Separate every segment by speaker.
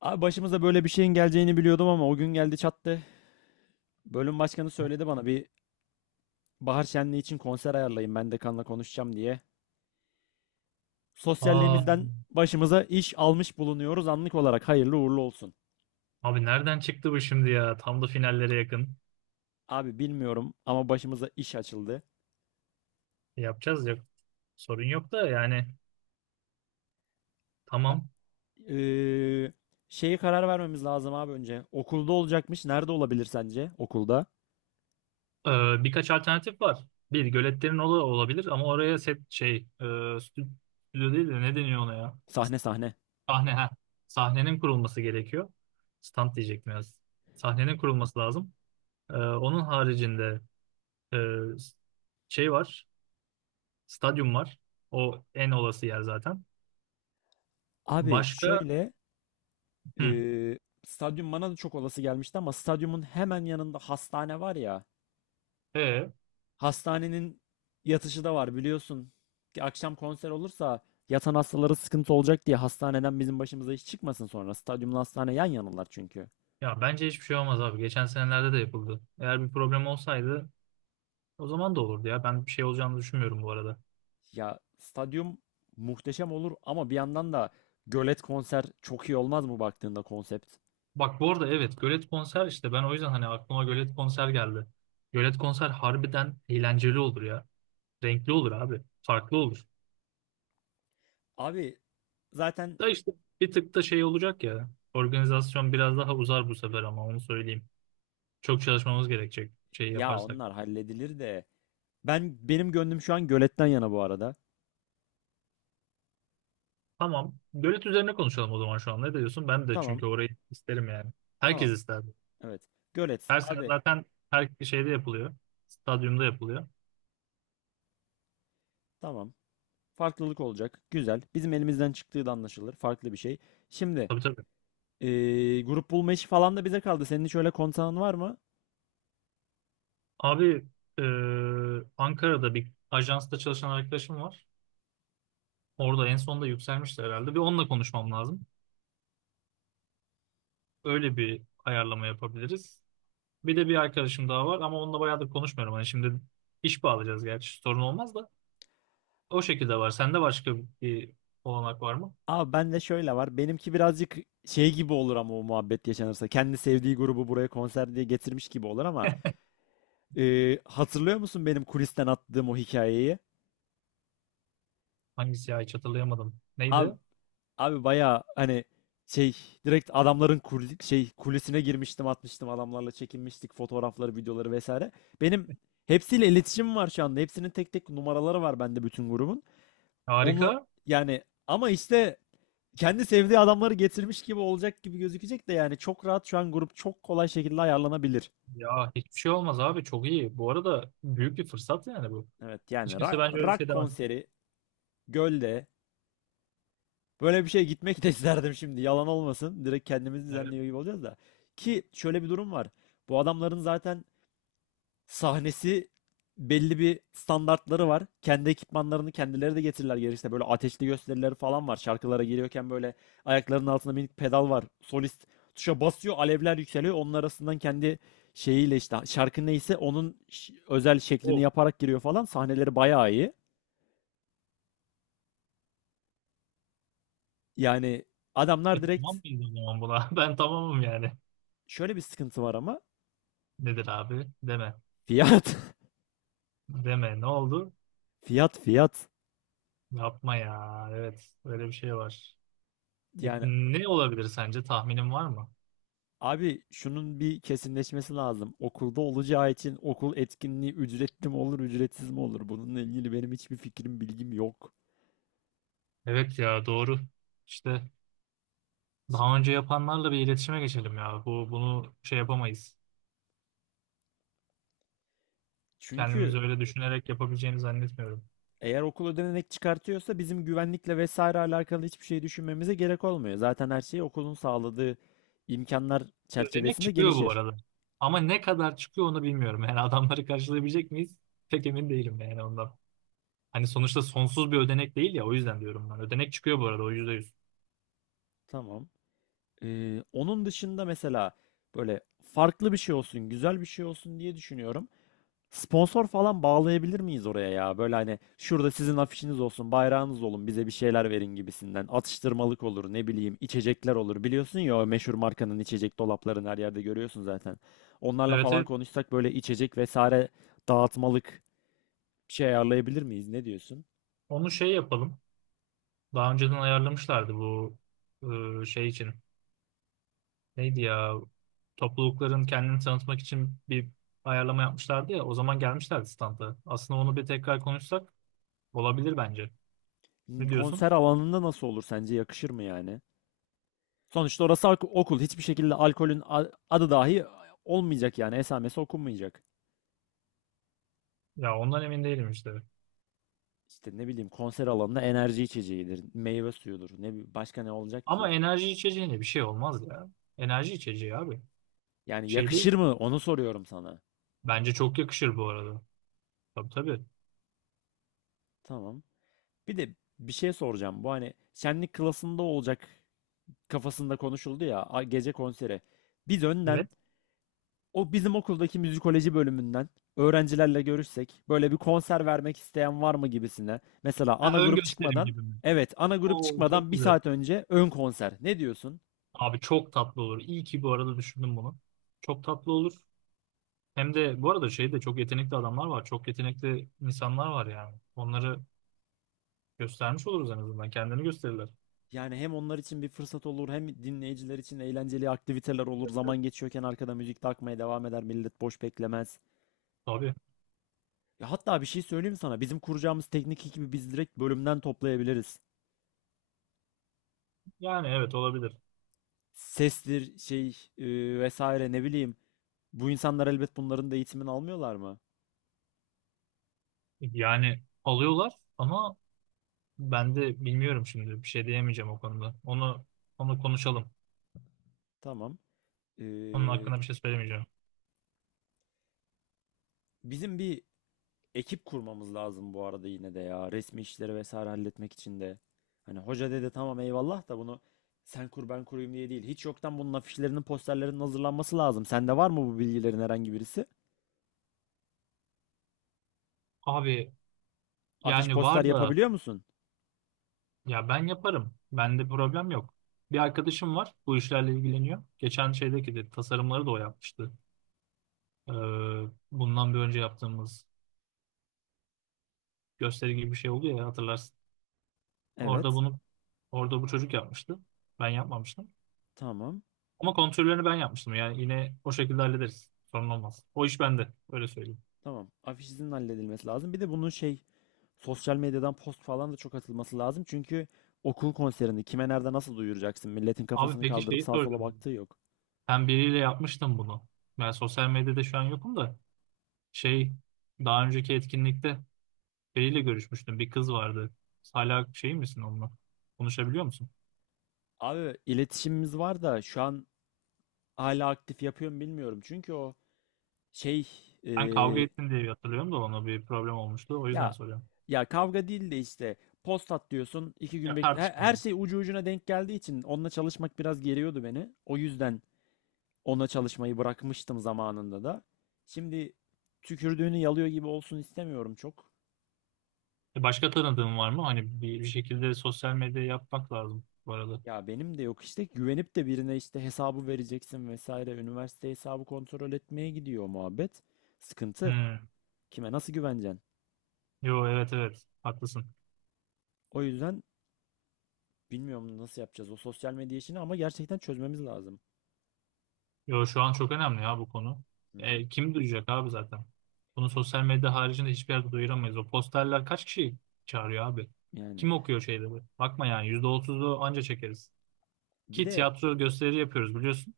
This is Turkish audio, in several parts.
Speaker 1: Abi başımıza böyle bir şeyin geleceğini biliyordum ama o gün geldi çattı. Bölüm başkanı söyledi bana bir bahar şenliği için konser ayarlayın ben dekanla konuşacağım diye.
Speaker 2: Aa,
Speaker 1: Sosyalliğimizden başımıza iş almış bulunuyoruz anlık olarak hayırlı uğurlu olsun.
Speaker 2: abi nereden çıktı bu şimdi ya? Tam da finallere yakın.
Speaker 1: Abi bilmiyorum ama başımıza iş açıldı.
Speaker 2: Yapacağız ya. Sorun yok da yani
Speaker 1: A-
Speaker 2: tamam.
Speaker 1: Eee şeyi karar vermemiz lazım abi önce. Okulda olacakmış. Nerede olabilir sence? Okulda.
Speaker 2: Ee, Birkaç alternatif var. Bir göletlerin olabilir ama oraya set stüdyo değil de ne deniyor ona ya?
Speaker 1: Sahne sahne.
Speaker 2: Sahne ha. Sahnenin kurulması gerekiyor. Stand diyecektim ya. Sahnenin kurulması lazım. Onun haricinde e, şey var. Stadyum var. O en olası yer zaten.
Speaker 1: Abi
Speaker 2: Başka
Speaker 1: şöyle
Speaker 2: hı,
Speaker 1: eee stadyum bana da çok olası gelmişti ama stadyumun hemen yanında hastane var ya.
Speaker 2: e
Speaker 1: Hastanenin yatışı da var biliyorsun. Ki akşam konser olursa yatan hastalara sıkıntı olacak diye hastaneden bizim başımıza iş çıkmasın sonra. Stadyumla hastane yan yanalar çünkü.
Speaker 2: Ya bence hiçbir şey olmaz abi. Geçen senelerde de yapıldı. Eğer bir problem olsaydı o zaman da olurdu ya. Ben bir şey olacağını düşünmüyorum bu arada.
Speaker 1: Ya stadyum muhteşem olur ama bir yandan da gölet konser çok iyi olmaz mı baktığında konsept?
Speaker 2: Bak bu arada evet, gölet konser işte ben o yüzden hani aklıma gölet konser geldi. Gölet konser harbiden eğlenceli olur ya. Renkli olur abi. Farklı olur.
Speaker 1: Abi zaten
Speaker 2: Da işte bir tık da şey olacak ya. Organizasyon biraz daha uzar bu sefer ama onu söyleyeyim. Çok çalışmamız gerekecek şey
Speaker 1: ya
Speaker 2: yaparsak.
Speaker 1: onlar halledilir de benim gönlüm şu an göletten yana bu arada.
Speaker 2: Tamam. Gölet üzerine konuşalım o zaman şu an. Ne diyorsun? Ben de
Speaker 1: Tamam,
Speaker 2: çünkü orayı isterim yani. Herkes
Speaker 1: tamam.
Speaker 2: ister.
Speaker 1: Evet. Gölet
Speaker 2: Her sene
Speaker 1: abi.
Speaker 2: zaten her şeyde yapılıyor. Stadyumda yapılıyor.
Speaker 1: Tamam. Farklılık olacak. Güzel. Bizim elimizden çıktığı da anlaşılır. Farklı bir şey. Şimdi
Speaker 2: Tabii tabii.
Speaker 1: grup bulma işi falan da bize kaldı. Senin şöyle öyle konsanın var mı?
Speaker 2: Abi e, Ankara'da bir ajansta çalışan arkadaşım var. Orada en sonunda yükselmişti herhalde. Bir onunla konuşmam lazım. Öyle bir ayarlama yapabiliriz. Bir de bir arkadaşım daha var ama onunla bayağıdır konuşmuyorum. Hani şimdi iş bağlayacağız gerçi sorun olmaz da. O şekilde var. Sende başka bir olanak var mı?
Speaker 1: Abi bende şöyle var. Benimki birazcık şey gibi olur ama o muhabbet yaşanırsa. Kendi sevdiği grubu buraya konser diye getirmiş gibi olur ama hatırlıyor musun benim kulisten attığım o hikayeyi?
Speaker 2: Hangisi ya, hiç hatırlayamadım.
Speaker 1: Abi
Speaker 2: Neydi?
Speaker 1: Abi bayağı hani şey direkt adamların kulesine girmiştim, atmıştım, adamlarla çekinmiştik fotoğrafları, videoları vesaire. Benim hepsiyle iletişimim var şu anda. Hepsinin tek tek numaraları var bende bütün grubun. Onunla
Speaker 2: Harika.
Speaker 1: yani ama işte kendi sevdiği adamları getirmiş gibi olacak gibi gözükecek de yani çok rahat şu an grup çok kolay şekilde ayarlanabilir.
Speaker 2: Ya hiçbir şey olmaz abi çok iyi. Bu arada büyük bir fırsat yani bu.
Speaker 1: Evet yani
Speaker 2: Hiç kimse bence öyle bir
Speaker 1: rock
Speaker 2: şey demez.
Speaker 1: konseri gölde. Böyle bir şeye gitmek de isterdim şimdi. Yalan olmasın. Direkt kendimizi
Speaker 2: Evet.
Speaker 1: düzenliyor gibi olacağız da. Ki şöyle bir durum var. Bu adamların zaten sahnesi belli bir standartları var. Kendi ekipmanlarını kendileri de getirirler gerekirse. Böyle ateşli gösterileri falan var. Şarkılara giriyorken böyle ayaklarının altında minik pedal var. Solist tuşa basıyor, alevler yükseliyor. Onun arasından kendi şeyiyle işte şarkı neyse onun özel şeklini
Speaker 2: O.
Speaker 1: yaparak giriyor falan. Sahneleri bayağı iyi. Yani
Speaker 2: E
Speaker 1: adamlar
Speaker 2: tamam
Speaker 1: direkt
Speaker 2: mıyız o zaman buna? Ben tamamım yani.
Speaker 1: şöyle bir sıkıntı var ama
Speaker 2: Nedir abi? Deme.
Speaker 1: fiyat.
Speaker 2: Deme. Ne oldu?
Speaker 1: Fiyat fiyat.
Speaker 2: Yapma ya. Evet. Öyle bir şey var. Peki
Speaker 1: Yani
Speaker 2: ne olabilir sence? Tahminin var mı?
Speaker 1: abi şunun bir kesinleşmesi lazım. Okulda olacağı için okul etkinliği ücretli mi olur, ücretsiz mi olur? Bununla ilgili benim hiçbir fikrim, bilgim yok.
Speaker 2: Evet ya doğru. İşte daha
Speaker 1: Şimdi,
Speaker 2: önce yapanlarla bir iletişime geçelim ya. Bu bunu şey yapamayız. Kendimiz
Speaker 1: çünkü
Speaker 2: öyle düşünerek yapabileceğini zannetmiyorum.
Speaker 1: eğer okul ödenek çıkartıyorsa bizim güvenlikle vesaire alakalı hiçbir şey düşünmemize gerek olmuyor. Zaten her şey okulun sağladığı imkanlar
Speaker 2: Ödenek
Speaker 1: çerçevesinde
Speaker 2: çıkıyor bu
Speaker 1: gelişir.
Speaker 2: arada. Ama ne kadar çıkıyor onu bilmiyorum. Yani adamları karşılayabilecek miyiz? Pek emin değilim yani ondan. Hani sonuçta sonsuz bir ödenek değil ya, o yüzden diyorum ben. Ödenek çıkıyor bu arada o yüzde yüz.
Speaker 1: Tamam. Onun dışında mesela böyle farklı bir şey olsun, güzel bir şey olsun diye düşünüyorum. Sponsor falan bağlayabilir miyiz oraya ya? Böyle hani şurada sizin afişiniz olsun, bayrağınız olun, bize bir şeyler verin gibisinden. Atıştırmalık olur, ne bileyim, içecekler olur. Biliyorsun ya o meşhur markanın içecek dolaplarını her yerde görüyorsun zaten. Onlarla
Speaker 2: Evet,
Speaker 1: falan
Speaker 2: evet,
Speaker 1: konuşsak böyle içecek vesaire dağıtmalık bir şey ayarlayabilir miyiz? Ne diyorsun?
Speaker 2: onu şey yapalım. Daha önceden ayarlamışlardı bu şey için. Neydi ya, toplulukların kendini tanıtmak için bir ayarlama yapmışlardı ya. O zaman gelmişlerdi standa. Aslında onu bir tekrar konuşsak olabilir bence. Ne diyorsun?
Speaker 1: Konser alanında nasıl olur sence? Yakışır mı yani? Sonuçta orası okul. Hiçbir şekilde alkolün adı dahi olmayacak yani. Esamesi okunmayacak.
Speaker 2: Ya ondan emin değilim işte.
Speaker 1: İşte ne bileyim konser alanında enerji içeceğidir, meyve suyudur. Ne başka ne olacak
Speaker 2: Ama
Speaker 1: ki?
Speaker 2: enerji içeceğine bir şey olmaz ya. Enerji içeceği abi.
Speaker 1: Yani
Speaker 2: Şey değil.
Speaker 1: yakışır mı? Onu soruyorum sana.
Speaker 2: Bence çok yakışır bu arada. Tabii tabii.
Speaker 1: Tamam. Bir de bir şey soracağım. Bu hani şenlik klasında olacak kafasında konuşuldu ya gece konseri. Biz önden
Speaker 2: Evet.
Speaker 1: o bizim okuldaki müzikoloji bölümünden öğrencilerle görüşsek böyle bir konser vermek isteyen var mı gibisine. Mesela
Speaker 2: Ha,
Speaker 1: ana
Speaker 2: ön
Speaker 1: grup
Speaker 2: gösterim
Speaker 1: çıkmadan
Speaker 2: gibi mi?
Speaker 1: evet, ana grup
Speaker 2: Oo çok
Speaker 1: çıkmadan bir
Speaker 2: güzel.
Speaker 1: saat önce ön konser. Ne diyorsun?
Speaker 2: Abi çok tatlı olur. İyi ki bu arada düşündüm bunu. Çok tatlı olur. Hem de bu arada şeyde çok yetenekli adamlar var. Çok yetenekli insanlar var yani. Onları göstermiş oluruz en azından. Kendini gösterirler.
Speaker 1: Yani hem onlar için bir fırsat olur hem dinleyiciler için eğlenceli aktiviteler olur.
Speaker 2: Evet.
Speaker 1: Zaman geçiyorken arkada müzik de akmaya devam eder. Millet boş beklemez.
Speaker 2: Tabii.
Speaker 1: Ya hatta bir şey söyleyeyim sana. Bizim kuracağımız teknik ekibi biz direkt bölümden toplayabiliriz.
Speaker 2: Yani evet olabilir.
Speaker 1: Sestir, şey, vesaire ne bileyim. Bu insanlar elbet bunların da eğitimini almıyorlar mı?
Speaker 2: Yani alıyorlar ama ben de bilmiyorum şimdi. Bir şey diyemeyeceğim o konuda. Onu konuşalım.
Speaker 1: Tamam.
Speaker 2: Onun
Speaker 1: Ee,
Speaker 2: hakkında bir şey söylemeyeceğim.
Speaker 1: Bizim bir ekip kurmamız lazım bu arada yine de ya. Resmi işleri vesaire halletmek için de. Hani hoca dedi tamam eyvallah da bunu sen kur ben kurayım diye değil. Hiç yoktan bunun afişlerinin, posterlerinin hazırlanması lazım. Sende var mı bu bilgilerin herhangi birisi?
Speaker 2: Abi
Speaker 1: Afiş
Speaker 2: yani
Speaker 1: poster
Speaker 2: var da,
Speaker 1: yapabiliyor musun?
Speaker 2: ya ben yaparım. Bende problem yok. Bir arkadaşım var. Bu işlerle ilgileniyor. Geçen şeydeki de tasarımları da o yapmıştı. Ee, Bundan bir önce yaptığımız gösteri gibi bir şey oldu ya, hatırlarsın. Orada
Speaker 1: Evet.
Speaker 2: bunu orada bu çocuk yapmıştı. Ben yapmamıştım.
Speaker 1: Tamam.
Speaker 2: Ama kontrollerini ben yapmıştım. Yani yine o şekilde hallederiz. Sorun olmaz. O iş bende. Öyle söyleyeyim.
Speaker 1: Tamam. Afişin halledilmesi lazım. Bir de bunun şey sosyal medyadan post falan da çok atılması lazım. Çünkü okul konserini kime, nerede, nasıl duyuracaksın? Milletin
Speaker 2: Abi
Speaker 1: kafasını
Speaker 2: peki
Speaker 1: kaldırıp
Speaker 2: şeyi
Speaker 1: sağa sola
Speaker 2: soracağım.
Speaker 1: baktığı yok.
Speaker 2: Ben biriyle yapmıştım bunu. Ben sosyal medyada şu an yokum da şey, daha önceki etkinlikte biriyle görüşmüştüm. Bir kız vardı. Hala şey misin onunla? Konuşabiliyor musun?
Speaker 1: Abi iletişimimiz var da şu an hala aktif yapıyorum bilmiyorum. Çünkü o şey e,
Speaker 2: Sen kavga ettin diye hatırlıyorum da, ona bir problem olmuştu. O yüzden
Speaker 1: ya
Speaker 2: soruyorum.
Speaker 1: kavga değil de işte post at diyorsun 2 gün
Speaker 2: Ya
Speaker 1: bekle. Her,
Speaker 2: tartışma.
Speaker 1: her şey ucu ucuna denk geldiği için onunla çalışmak biraz geriyordu beni. O yüzden ona çalışmayı bırakmıştım zamanında da. Şimdi tükürdüğünü yalıyor gibi olsun istemiyorum çok.
Speaker 2: Başka tanıdığın var mı? Hani bir şekilde sosyal medya yapmak lazım bu arada.
Speaker 1: Ya benim de yok işte, güvenip de birine işte hesabı vereceksin vesaire. Üniversite hesabı kontrol etmeye gidiyor muhabbet. Sıkıntı.
Speaker 2: Hmm.
Speaker 1: Kime nasıl güveneceksin?
Speaker 2: Yo evet, evet, haklısın.
Speaker 1: O yüzden bilmiyorum nasıl yapacağız o sosyal medya işini ama gerçekten çözmemiz lazım.
Speaker 2: Yo şu an çok önemli ya bu konu.
Speaker 1: Hı hı.
Speaker 2: Kim duyacak abi zaten? Bunu sosyal medya haricinde hiçbir yerde duyuramayız. O posterler kaç kişi çağırıyor abi?
Speaker 1: Yani
Speaker 2: Kim okuyor şeyleri? Bakma yani %30'u anca çekeriz.
Speaker 1: bir
Speaker 2: Ki
Speaker 1: de
Speaker 2: tiyatro gösteri yapıyoruz biliyorsun.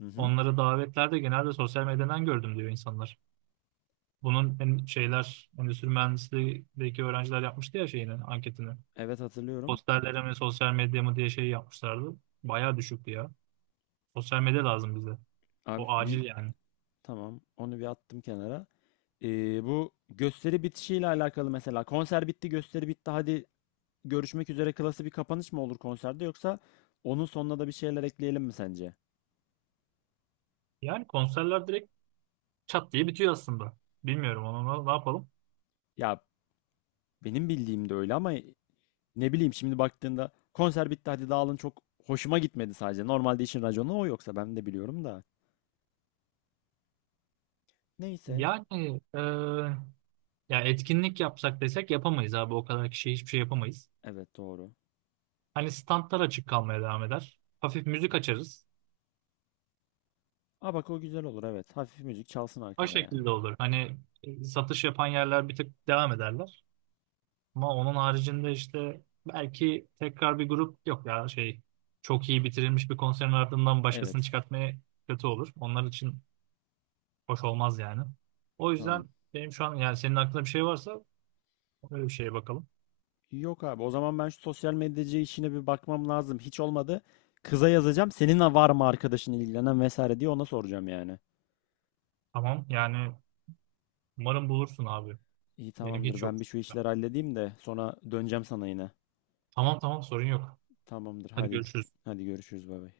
Speaker 1: hı hı.
Speaker 2: Onları davetlerde genelde sosyal medyadan gördüm diyor insanlar. Şeyler endüstri mühendisliğindeki öğrenciler yapmıştı ya şeyini anketini.
Speaker 1: Evet hatırlıyorum.
Speaker 2: Posterlere mi sosyal medya mı diye şey yapmışlardı. Bayağı düşüktü ya. Sosyal medya lazım bize.
Speaker 1: Abi
Speaker 2: O
Speaker 1: bir
Speaker 2: acil yani.
Speaker 1: Tamam, onu bir attım kenara. Bu gösteri bitişiyle alakalı mesela konser bitti, gösteri bitti, hadi görüşmek üzere klası bir kapanış mı olur konserde yoksa onun sonuna da bir şeyler ekleyelim mi sence?
Speaker 2: Yani konserler direkt çat diye bitiyor aslında. Bilmiyorum ama ne yapalım.
Speaker 1: Ya benim bildiğim de öyle ama ne bileyim şimdi baktığında konser bitti hadi dağılın çok hoşuma gitmedi sadece. Normalde işin raconu o yoksa ben de biliyorum da. Neyse.
Speaker 2: Yani ya etkinlik yapsak desek yapamayız abi. O kadar kişiye hiçbir şey yapamayız.
Speaker 1: Evet doğru.
Speaker 2: Hani standlar açık kalmaya devam eder. Hafif müzik açarız.
Speaker 1: Aa bak o güzel olur, evet. Hafif müzik çalsın
Speaker 2: O
Speaker 1: arkada yani.
Speaker 2: şekilde olur. Hani satış yapan yerler bir tık devam ederler. Ama onun haricinde işte belki tekrar bir grup yok ya, şey, çok iyi bitirilmiş bir konserin ardından başkasını
Speaker 1: Evet.
Speaker 2: çıkartmaya kötü olur. Onlar için hoş olmaz yani. O
Speaker 1: Tamam.
Speaker 2: yüzden benim şu an yani senin aklında bir şey varsa öyle bir şeye bakalım.
Speaker 1: Yok abi o zaman ben şu sosyal medyacı işine bir bakmam lazım. Hiç olmadı. Kıza yazacağım. Senin var mı arkadaşın ilgilenen vesaire diye ona soracağım yani.
Speaker 2: Tamam yani umarım bulursun abi.
Speaker 1: İyi
Speaker 2: Benim
Speaker 1: tamamdır.
Speaker 2: hiç yok.
Speaker 1: Ben bir şu işleri halledeyim de sonra döneceğim sana yine.
Speaker 2: Tamam, tamam, sorun yok.
Speaker 1: Tamamdır.
Speaker 2: Hadi
Speaker 1: Hadi
Speaker 2: görüşürüz.
Speaker 1: hadi görüşürüz bay bay.